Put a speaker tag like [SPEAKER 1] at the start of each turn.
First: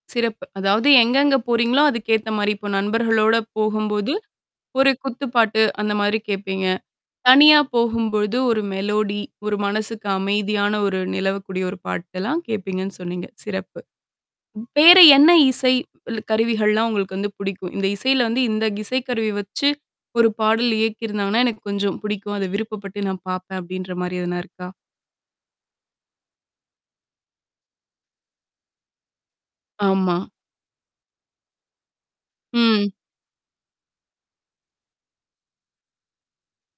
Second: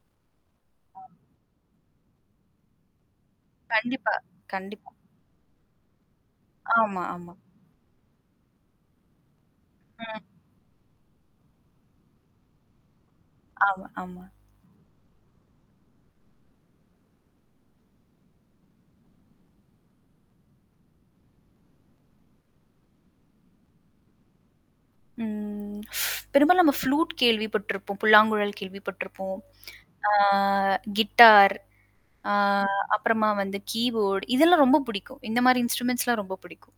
[SPEAKER 1] சிறப்பு. அதாவது
[SPEAKER 2] [unintelligible]
[SPEAKER 1] எங்கெங்க போறீங்களோ, அதுக்கேத்த மாரி. இப்போ நண்பர்களோட
[SPEAKER 2] கண்டிப்பா,
[SPEAKER 1] போகும்போது,
[SPEAKER 2] கண்டிப்பா.
[SPEAKER 1] ஒரு குத்துப்பாட்டு அந்த மாரி கேப்பீங்க.
[SPEAKER 2] ஆமா, ஆமா.
[SPEAKER 1] தனியா போகும்பொழுது ஒரு மெலோடி, ஒரு மனசுக்கு
[SPEAKER 2] ம்.
[SPEAKER 1] அமைதியான ஒரு நிலவக்கூடிய ஒரு பாட்டெல்லாம் கேட்பீங்கன்னு சொன்னீங்க. சிறப்பு.
[SPEAKER 2] ஆமா, ஆமா.
[SPEAKER 1] வேற என்ன இசை ள்ளு கருவிகள்லாம் உங்களுக்கு வந்து பிடிக்கும். இந்த இசைல வந்து இந்த இசை கருவி வச்சு 1 பாடல் இயக்கிருந்தாங்கன்னா, எனக்கு கொஞ்சம் பிடிக்கும். அதை விருப்பப்பட்டு நான் பாப்பேன் அப்டின்ற மாரி எதனா இருக்கா?
[SPEAKER 2] ம். பெரும்பாலும் நம்ம ஃப்ளூட் கேள்விப்பட்டிருப்போம். புல்லாங்குழல் கேள்விப்பட்டுருப்போம். ஆ
[SPEAKER 1] ஆமா.
[SPEAKER 2] கிட்டார். ஆ
[SPEAKER 1] ம்.
[SPEAKER 2] அப்புறமா வந்து கீபோர்டு இதெல்லாம் ரொம்ப பிடிக்கும். இந்த மாரி இன்ஸ்ட்ருமெண்ட்ஸ்லாம் ரொம்ப படிக்கும்.